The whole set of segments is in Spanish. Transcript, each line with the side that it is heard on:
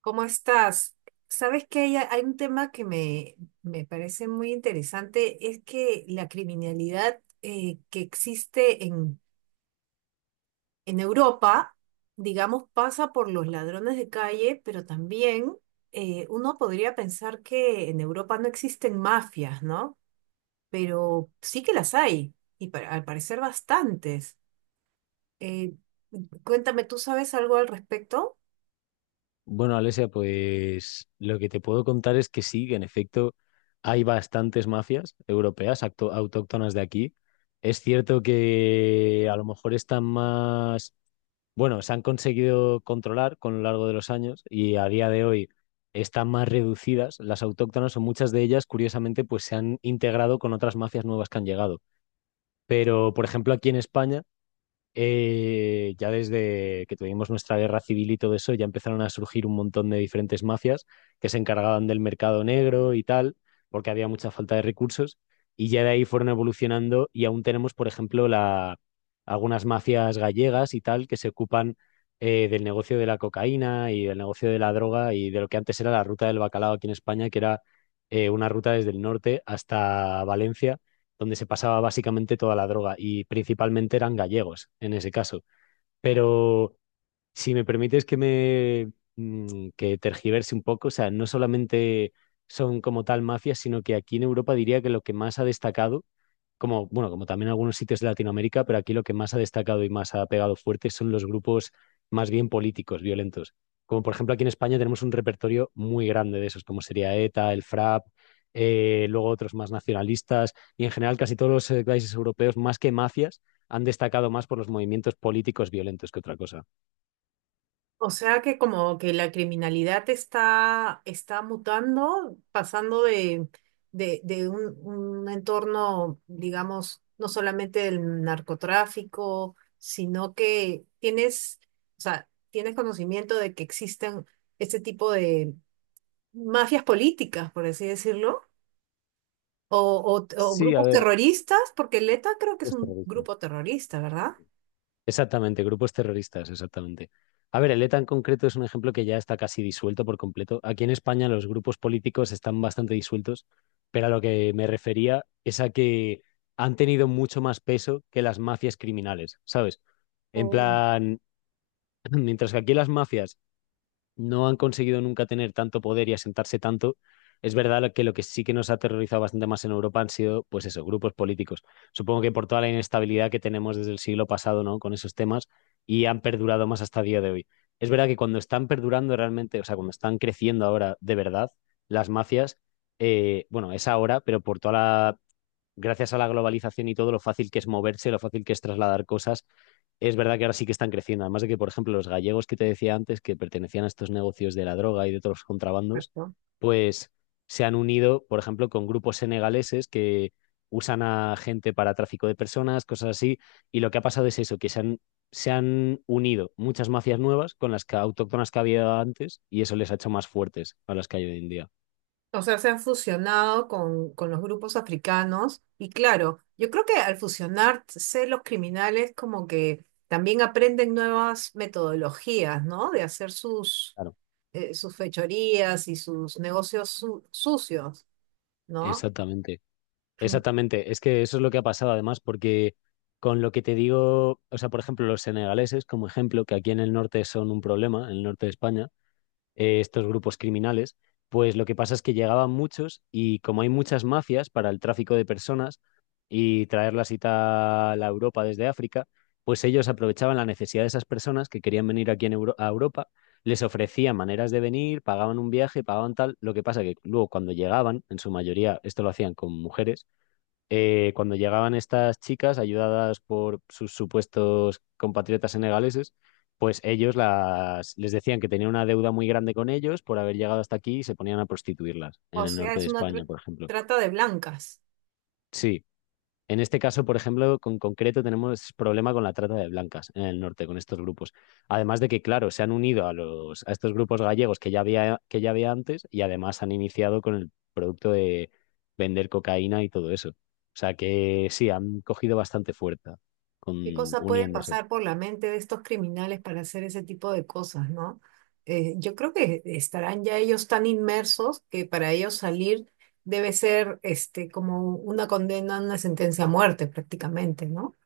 right: ¿Cómo estás? Sabes que hay un tema que me parece muy interesante, es que la criminalidad que existe en Europa, digamos, pasa por los ladrones de calle, pero también uno podría pensar que en Europa no existen mafias, ¿no? Pero sí que las hay, y al parecer bastantes. Eh, Cuéntame, ¿tú sabes algo al respecto?
left: Bueno, Alesia, pues lo que te puedo contar es que sí, que en efecto hay bastantes mafias europeas autóctonas de aquí. Es cierto que a lo mejor están más, bueno, se han conseguido controlar con lo largo de los años y a día de hoy están más reducidas. Las autóctonas o muchas de ellas, curiosamente, pues se han integrado con otras mafias nuevas que han llegado. Pero, por ejemplo, aquí en España ya desde que tuvimos nuestra guerra civil y todo eso, ya empezaron a surgir un montón de diferentes mafias que se encargaban del mercado negro y tal, porque había mucha falta de recursos, y ya de ahí fueron evolucionando y aún tenemos, por ejemplo, algunas mafias gallegas y tal que se ocupan del negocio de la cocaína y del negocio de la droga y de lo que antes era la ruta del bacalao aquí en España, que era una ruta desde el norte hasta Valencia donde se pasaba básicamente toda la droga y principalmente eran gallegos en ese caso. Pero si me permites que tergiverse un poco, o sea, no solamente son como tal mafias, sino que aquí en Europa diría que lo que más ha destacado, como bueno, como también en algunos sitios de Latinoamérica, pero aquí lo que más ha destacado y más ha pegado fuerte son los grupos más bien políticos, violentos. Como por ejemplo aquí en España tenemos un repertorio muy grande de esos, como sería ETA, el FRAP, luego otros más nacionalistas y en general casi todos los países europeos, más que mafias, han destacado más por los movimientos políticos violentos que otra cosa.
right: O sea que como que la criminalidad está mutando, pasando de un entorno, digamos, no solamente del narcotráfico, sino que tienes, o sea, tienes conocimiento de que existen este tipo de mafias políticas, por así decirlo, o, o
left: Sí, a
right: grupos
left: ver,
right: terroristas, porque el ETA creo que es
left: grupos
right: un
left: terroristas.
right: grupo terrorista, ¿verdad?
left: Exactamente, grupos terroristas, exactamente. A ver, el ETA en concreto es un ejemplo que ya está casi disuelto por completo. Aquí en España los grupos políticos están bastante disueltos, pero a lo que me refería es a que han tenido mucho más peso que las mafias criminales, ¿sabes? En
right: Oh,
left: plan, mientras que aquí las mafias no han conseguido nunca tener tanto poder y asentarse tanto. Es verdad lo que sí que nos ha aterrorizado bastante más en Europa han sido, pues eso, grupos políticos. Supongo que por toda la inestabilidad que tenemos desde el siglo pasado, ¿no? Con esos temas y han perdurado más hasta día de hoy. Es verdad que cuando están perdurando realmente, o sea, cuando están creciendo ahora de verdad las mafias, bueno, es ahora, pero por toda la gracias a la globalización y todo lo fácil que es moverse, lo fácil que es trasladar cosas, es verdad que ahora sí que están creciendo. Además de que, por ejemplo, los gallegos que te decía antes, que pertenecían a estos negocios de la droga y de todos los contrabandos,
right: perfecto.
left: pues se han unido, por ejemplo, con grupos senegaleses que usan a gente para tráfico de personas, cosas así. Y lo que ha pasado es eso, que se han unido muchas mafias nuevas con las que, autóctonas que había antes y eso les ha hecho más fuertes a las que hay hoy en día.
right: O sea, se han fusionado con los grupos africanos y claro, yo creo que al fusionarse los criminales como que también aprenden nuevas metodologías, ¿no? De hacer
left: Claro,
right: sus fechorías y sus negocios sucios, ¿no?
left: exactamente. Exactamente, es que eso es lo que ha pasado además, porque con lo que te digo, o sea, por ejemplo, los senegaleses, como ejemplo, que aquí en el norte son un problema, en el norte de España, estos grupos criminales, pues lo que pasa es que llegaban muchos y como hay muchas mafias para el tráfico de personas y traerlas y tal a Europa desde África, pues ellos aprovechaban la necesidad de esas personas que querían venir aquí a Europa, les ofrecían maneras de venir, pagaban un viaje, pagaban tal, lo que pasa que luego cuando llegaban, en su mayoría esto lo hacían con mujeres, cuando llegaban estas chicas, ayudadas por sus supuestos compatriotas senegaleses, pues ellos les decían que tenían una deuda muy grande con ellos por haber llegado hasta aquí y se ponían a prostituirlas en
right: O
left: el
right: sea,
left: norte de
right: es una
left: España, por ejemplo.
right: trata de blancas.
left: Sí. En este caso, por ejemplo, con concreto tenemos problema con la trata de blancas en el norte, con estos grupos. Además de que, claro, se han unido a los, a estos grupos gallegos que ya había antes y además han iniciado con el producto de vender cocaína y todo eso. O sea que sí, han cogido bastante fuerza con,
right: ¿Qué cosa puede
left: uniéndose.
right: pasar por la mente de estos criminales para hacer ese tipo de cosas, ¿no? Yo creo que estarán ya ellos tan inmersos que para ellos salir debe ser este, como una condena, una sentencia a muerte prácticamente, ¿no?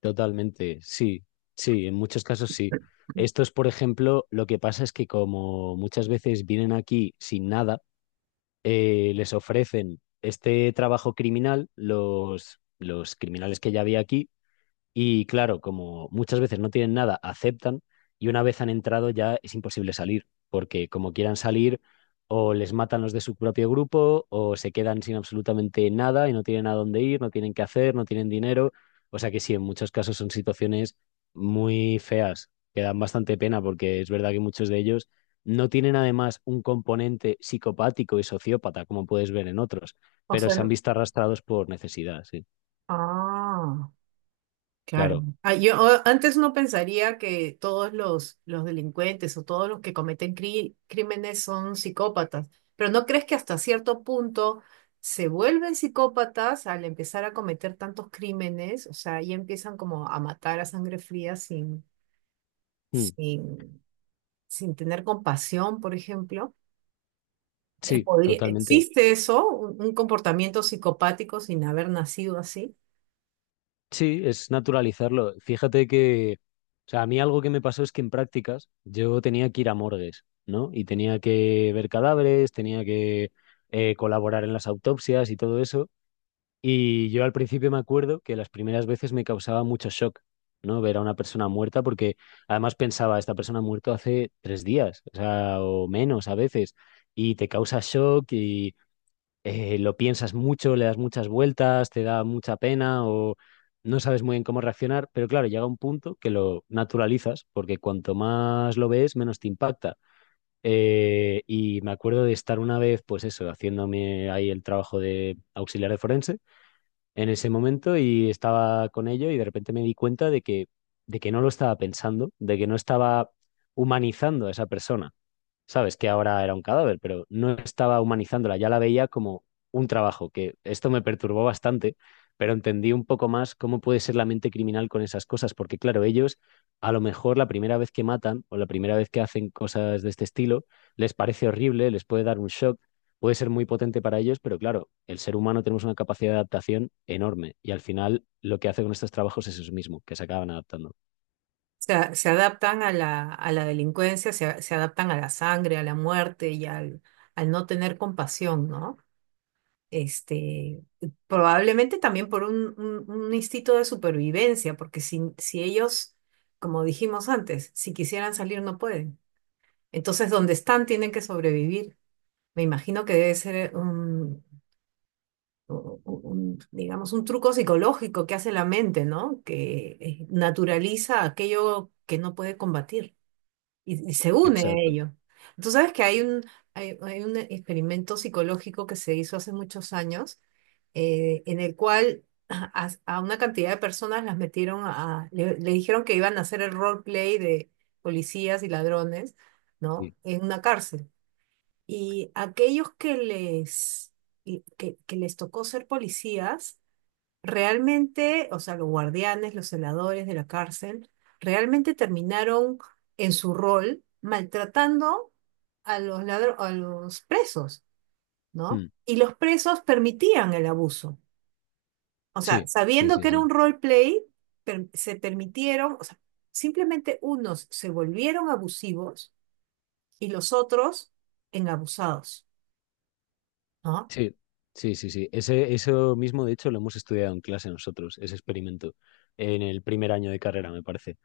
left: Totalmente, sí, sí, en muchos casos sí. Estos, por ejemplo, lo que pasa es que como muchas veces vienen aquí sin nada, les ofrecen este trabajo criminal, los criminales que ya había aquí, y claro, como muchas veces no tienen nada, aceptan y una vez han entrado ya es imposible salir, porque como quieran salir, o les matan los de su propio grupo, o se quedan sin absolutamente nada y no tienen a dónde ir, no tienen qué hacer, no tienen dinero. O sea que sí, en muchos casos son situaciones muy feas, que dan bastante pena, porque es verdad que muchos de ellos no tienen además un componente psicopático y sociópata, como puedes ver en otros,
right: O
left: pero
right: sea,
left: se han visto arrastrados por necesidad, sí,
right: ah. Claro.
left: claro.
right: Ah, antes no pensaría que todos los delincuentes o todos los que cometen crímenes son psicópatas, pero ¿no crees que hasta cierto punto se vuelven psicópatas al empezar a cometer tantos crímenes? O sea, ya empiezan como a matar a sangre fría
left: Mm,
right: sin, sin tener compasión, por ejemplo.
left: sí, totalmente.
right: ¿Existe eso, un comportamiento psicopático sin haber nacido así?
left: Sí, es naturalizarlo. Fíjate que, o sea, a mí algo que me pasó es que en prácticas yo tenía que ir a morgues, ¿no? Y tenía que ver cadáveres, tenía que colaborar en las autopsias y todo eso. Y yo al principio me acuerdo que las primeras veces me causaba mucho shock, ¿no? Ver a una persona muerta, porque además pensaba, esta persona ha muerto hace 3 días, o sea, o menos a veces, y te causa shock lo piensas mucho, le das muchas vueltas, te da mucha pena o no sabes muy bien cómo reaccionar, pero claro, llega un punto que lo naturalizas porque cuanto más lo ves, menos te impacta. Y me acuerdo de estar una vez, pues eso, haciéndome ahí el trabajo de auxiliar de forense en ese momento y estaba con ello y de repente me di cuenta de que, no lo estaba pensando, de que no estaba humanizando a esa persona, sabes que ahora era un cadáver, pero no estaba humanizándola, ya la veía como un trabajo, que esto me perturbó bastante, pero entendí un poco más cómo puede ser la mente criminal con esas cosas, porque claro, ellos a lo mejor la primera vez que matan o la primera vez que hacen cosas de este estilo les parece horrible, les puede dar un shock, puede ser muy potente para ellos, pero claro, el ser humano tenemos una capacidad de adaptación enorme y al final lo que hace con estos trabajos es eso mismo, que se acaban adaptando.
right: Se adaptan a a la delincuencia, se adaptan a la sangre, a la muerte y al no tener compasión, ¿no? Este, probablemente también por un instinto de supervivencia, porque si ellos, como dijimos antes, si quisieran salir no pueden. Entonces, donde están tienen que sobrevivir. Me imagino que debe ser digamos, un truco psicológico que hace la mente, ¿no? Que naturaliza aquello que no puede combatir. Y se une a
left: Exacto.
right: ello. Tú sabes que hay un experimento psicológico que se hizo hace muchos años, en el cual a una cantidad de personas las metieron a, le dijeron que iban a hacer el roleplay de policías y ladrones, ¿no?
left: Sí,
right: En una cárcel. Y aquellos que que les tocó ser policías, realmente, o sea, los guardianes, los celadores de la cárcel, realmente terminaron en su rol maltratando a los a los presos, ¿no?
left: mm,
right: Y los presos permitían el abuso. O sea,
left: sí, sí,
right: sabiendo
left: sí,
right: que era
left: sí.
right: un roleplay, se permitieron, o sea, simplemente unos se volvieron abusivos y los otros en abusados, ¿no?
left: Sí, sí, sí, sí. Eso mismo, de hecho, lo hemos estudiado en clase nosotros, ese experimento, en el primer año de carrera, me parece.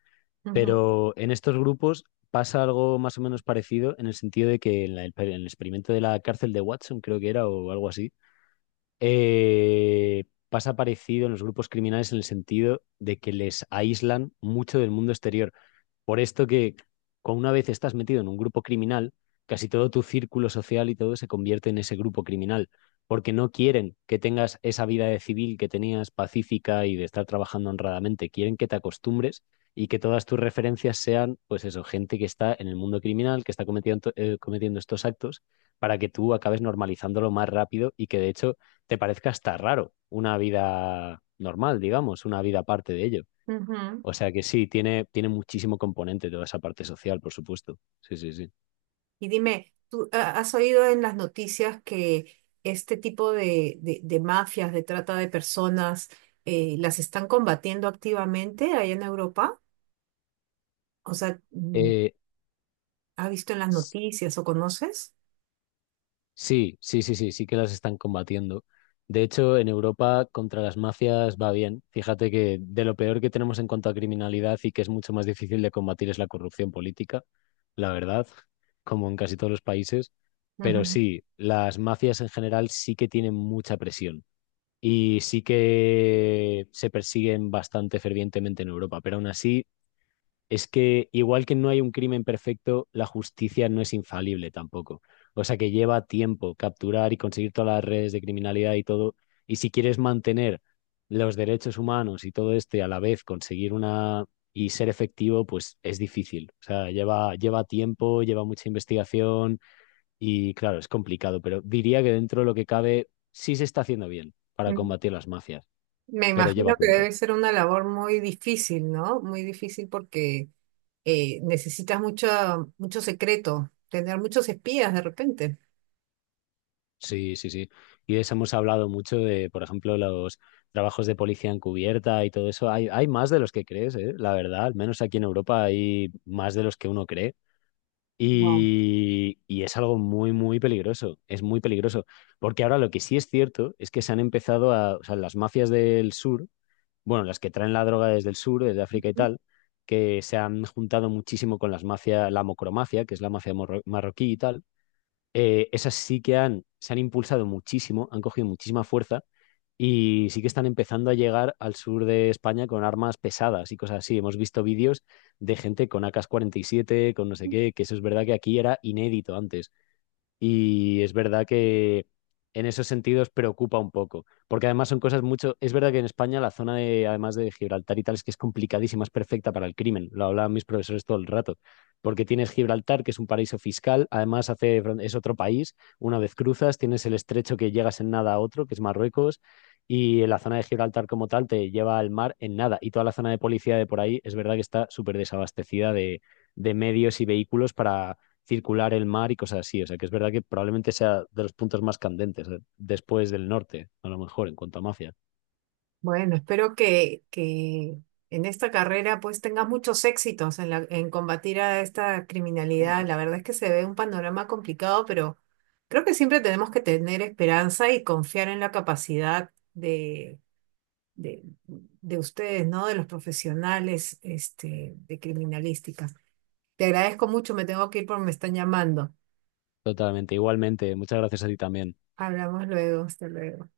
right: Ujú,
left: Pero en estos grupos pasa algo más o menos parecido en el sentido de que en el experimento de la cárcel de Watson, creo que era, o algo así, eh, pasa parecido en los grupos criminales en el sentido de que les aíslan mucho del mundo exterior. Por esto que con una vez estás metido en un grupo criminal, casi todo tu círculo social y todo se convierte en ese grupo criminal, porque no quieren que tengas esa vida de civil que tenías pacífica y de estar trabajando honradamente, quieren que te acostumbres y que todas tus referencias sean, pues eso, gente que está en el mundo criminal, que está cometiendo, cometiendo estos actos, para que tú acabes normalizándolo más rápido y que de hecho te parezca hasta raro una vida normal, digamos, una vida aparte de ello.
right: ujú.
left: O sea que sí, tiene muchísimo componente toda esa parte social, por supuesto. Sí, sí, sí.
right: Y dime, ¿tú has oído en las noticias que este tipo de mafias, de trata de personas, las están combatiendo activamente allá en Europa? O sea, mm,
left: Eh,
right: ¿has visto en las
left: s-
right: noticias o conoces?
left: sí, sí, sí, sí, sí que las están combatiendo. De hecho, en Europa contra las mafias va bien. Fíjate que de lo peor que tenemos en cuanto a criminalidad y que es mucho más difícil de combatir es la corrupción política, la verdad, como en casi todos los países. Pero
right: Ujú.
left: sí, las mafias en general sí que tienen mucha presión y sí que se persiguen bastante fervientemente en Europa, pero aún así es que igual que no hay un crimen perfecto, la justicia no es infalible tampoco. O sea que lleva tiempo capturar y conseguir todas las redes de criminalidad y todo. Y si quieres mantener los derechos humanos y todo este a la vez, conseguir una y ser efectivo, pues es difícil. O sea, lleva tiempo, lleva mucha investigación y claro, es complicado, pero diría que dentro de lo que cabe sí se está haciendo bien para
right: Mm.
left: combatir las mafias,
right: Me
left: pero
right: imagino
left: lleva
right: que
left: tiempo.
right: debe ser una labor muy difícil, ¿no? Muy difícil porque necesitas mucho secreto, tener muchos espías de repente.
left: Sí, sí, sí. Y de eso hemos hablado mucho de, por ejemplo, los trabajos de policía encubierta y todo eso. Hay más de los que crees, ¿eh? La verdad, al menos aquí en Europa hay más de los que uno cree.
right: No.
left: Y es algo muy, muy peligroso. Es muy peligroso. Porque ahora lo que sí es cierto es que se han empezado o sea, las mafias del sur, bueno, las que traen la droga desde el sur, desde África y tal, que se han juntado muchísimo con las mafias, la mocromacia, que es la mafia marroquí y tal, esas sí que se han impulsado muchísimo, han cogido muchísima fuerza y sí que están empezando a llegar al sur de España con armas pesadas y cosas así. Hemos visto vídeos de gente con AK-47, con no sé qué, que eso es verdad que aquí era inédito antes. Y es verdad que en esos sentidos preocupa un poco, porque además son cosas mucho... Es verdad que en España la zona de, además de Gibraltar y tal, es que es complicadísima, es perfecta para el crimen. Lo hablaban mis profesores todo el rato, porque tienes Gibraltar, que es un paraíso fiscal, además hace, es otro país, una vez cruzas, tienes el estrecho que llegas en nada a otro, que es Marruecos, y la zona de Gibraltar como tal te lleva al mar en nada. Y toda la zona de policía de por ahí es verdad que está súper desabastecida de, medios y vehículos para circular el mar y cosas así. O sea, que es verdad que probablemente sea de los puntos más candentes, después del norte, a lo mejor, en cuanto a mafia.
right: Bueno, espero que en esta carrera pues tengas muchos éxitos en en combatir a esta criminalidad. La verdad es que se ve un panorama complicado, pero creo que siempre tenemos que tener esperanza y confiar en la capacidad de ustedes, ¿no? De los profesionales, este, de criminalística. Te agradezco mucho, me tengo que ir porque me están llamando.
left: Totalmente. Igualmente, muchas gracias a ti también.
right: Hablamos luego, hasta luego.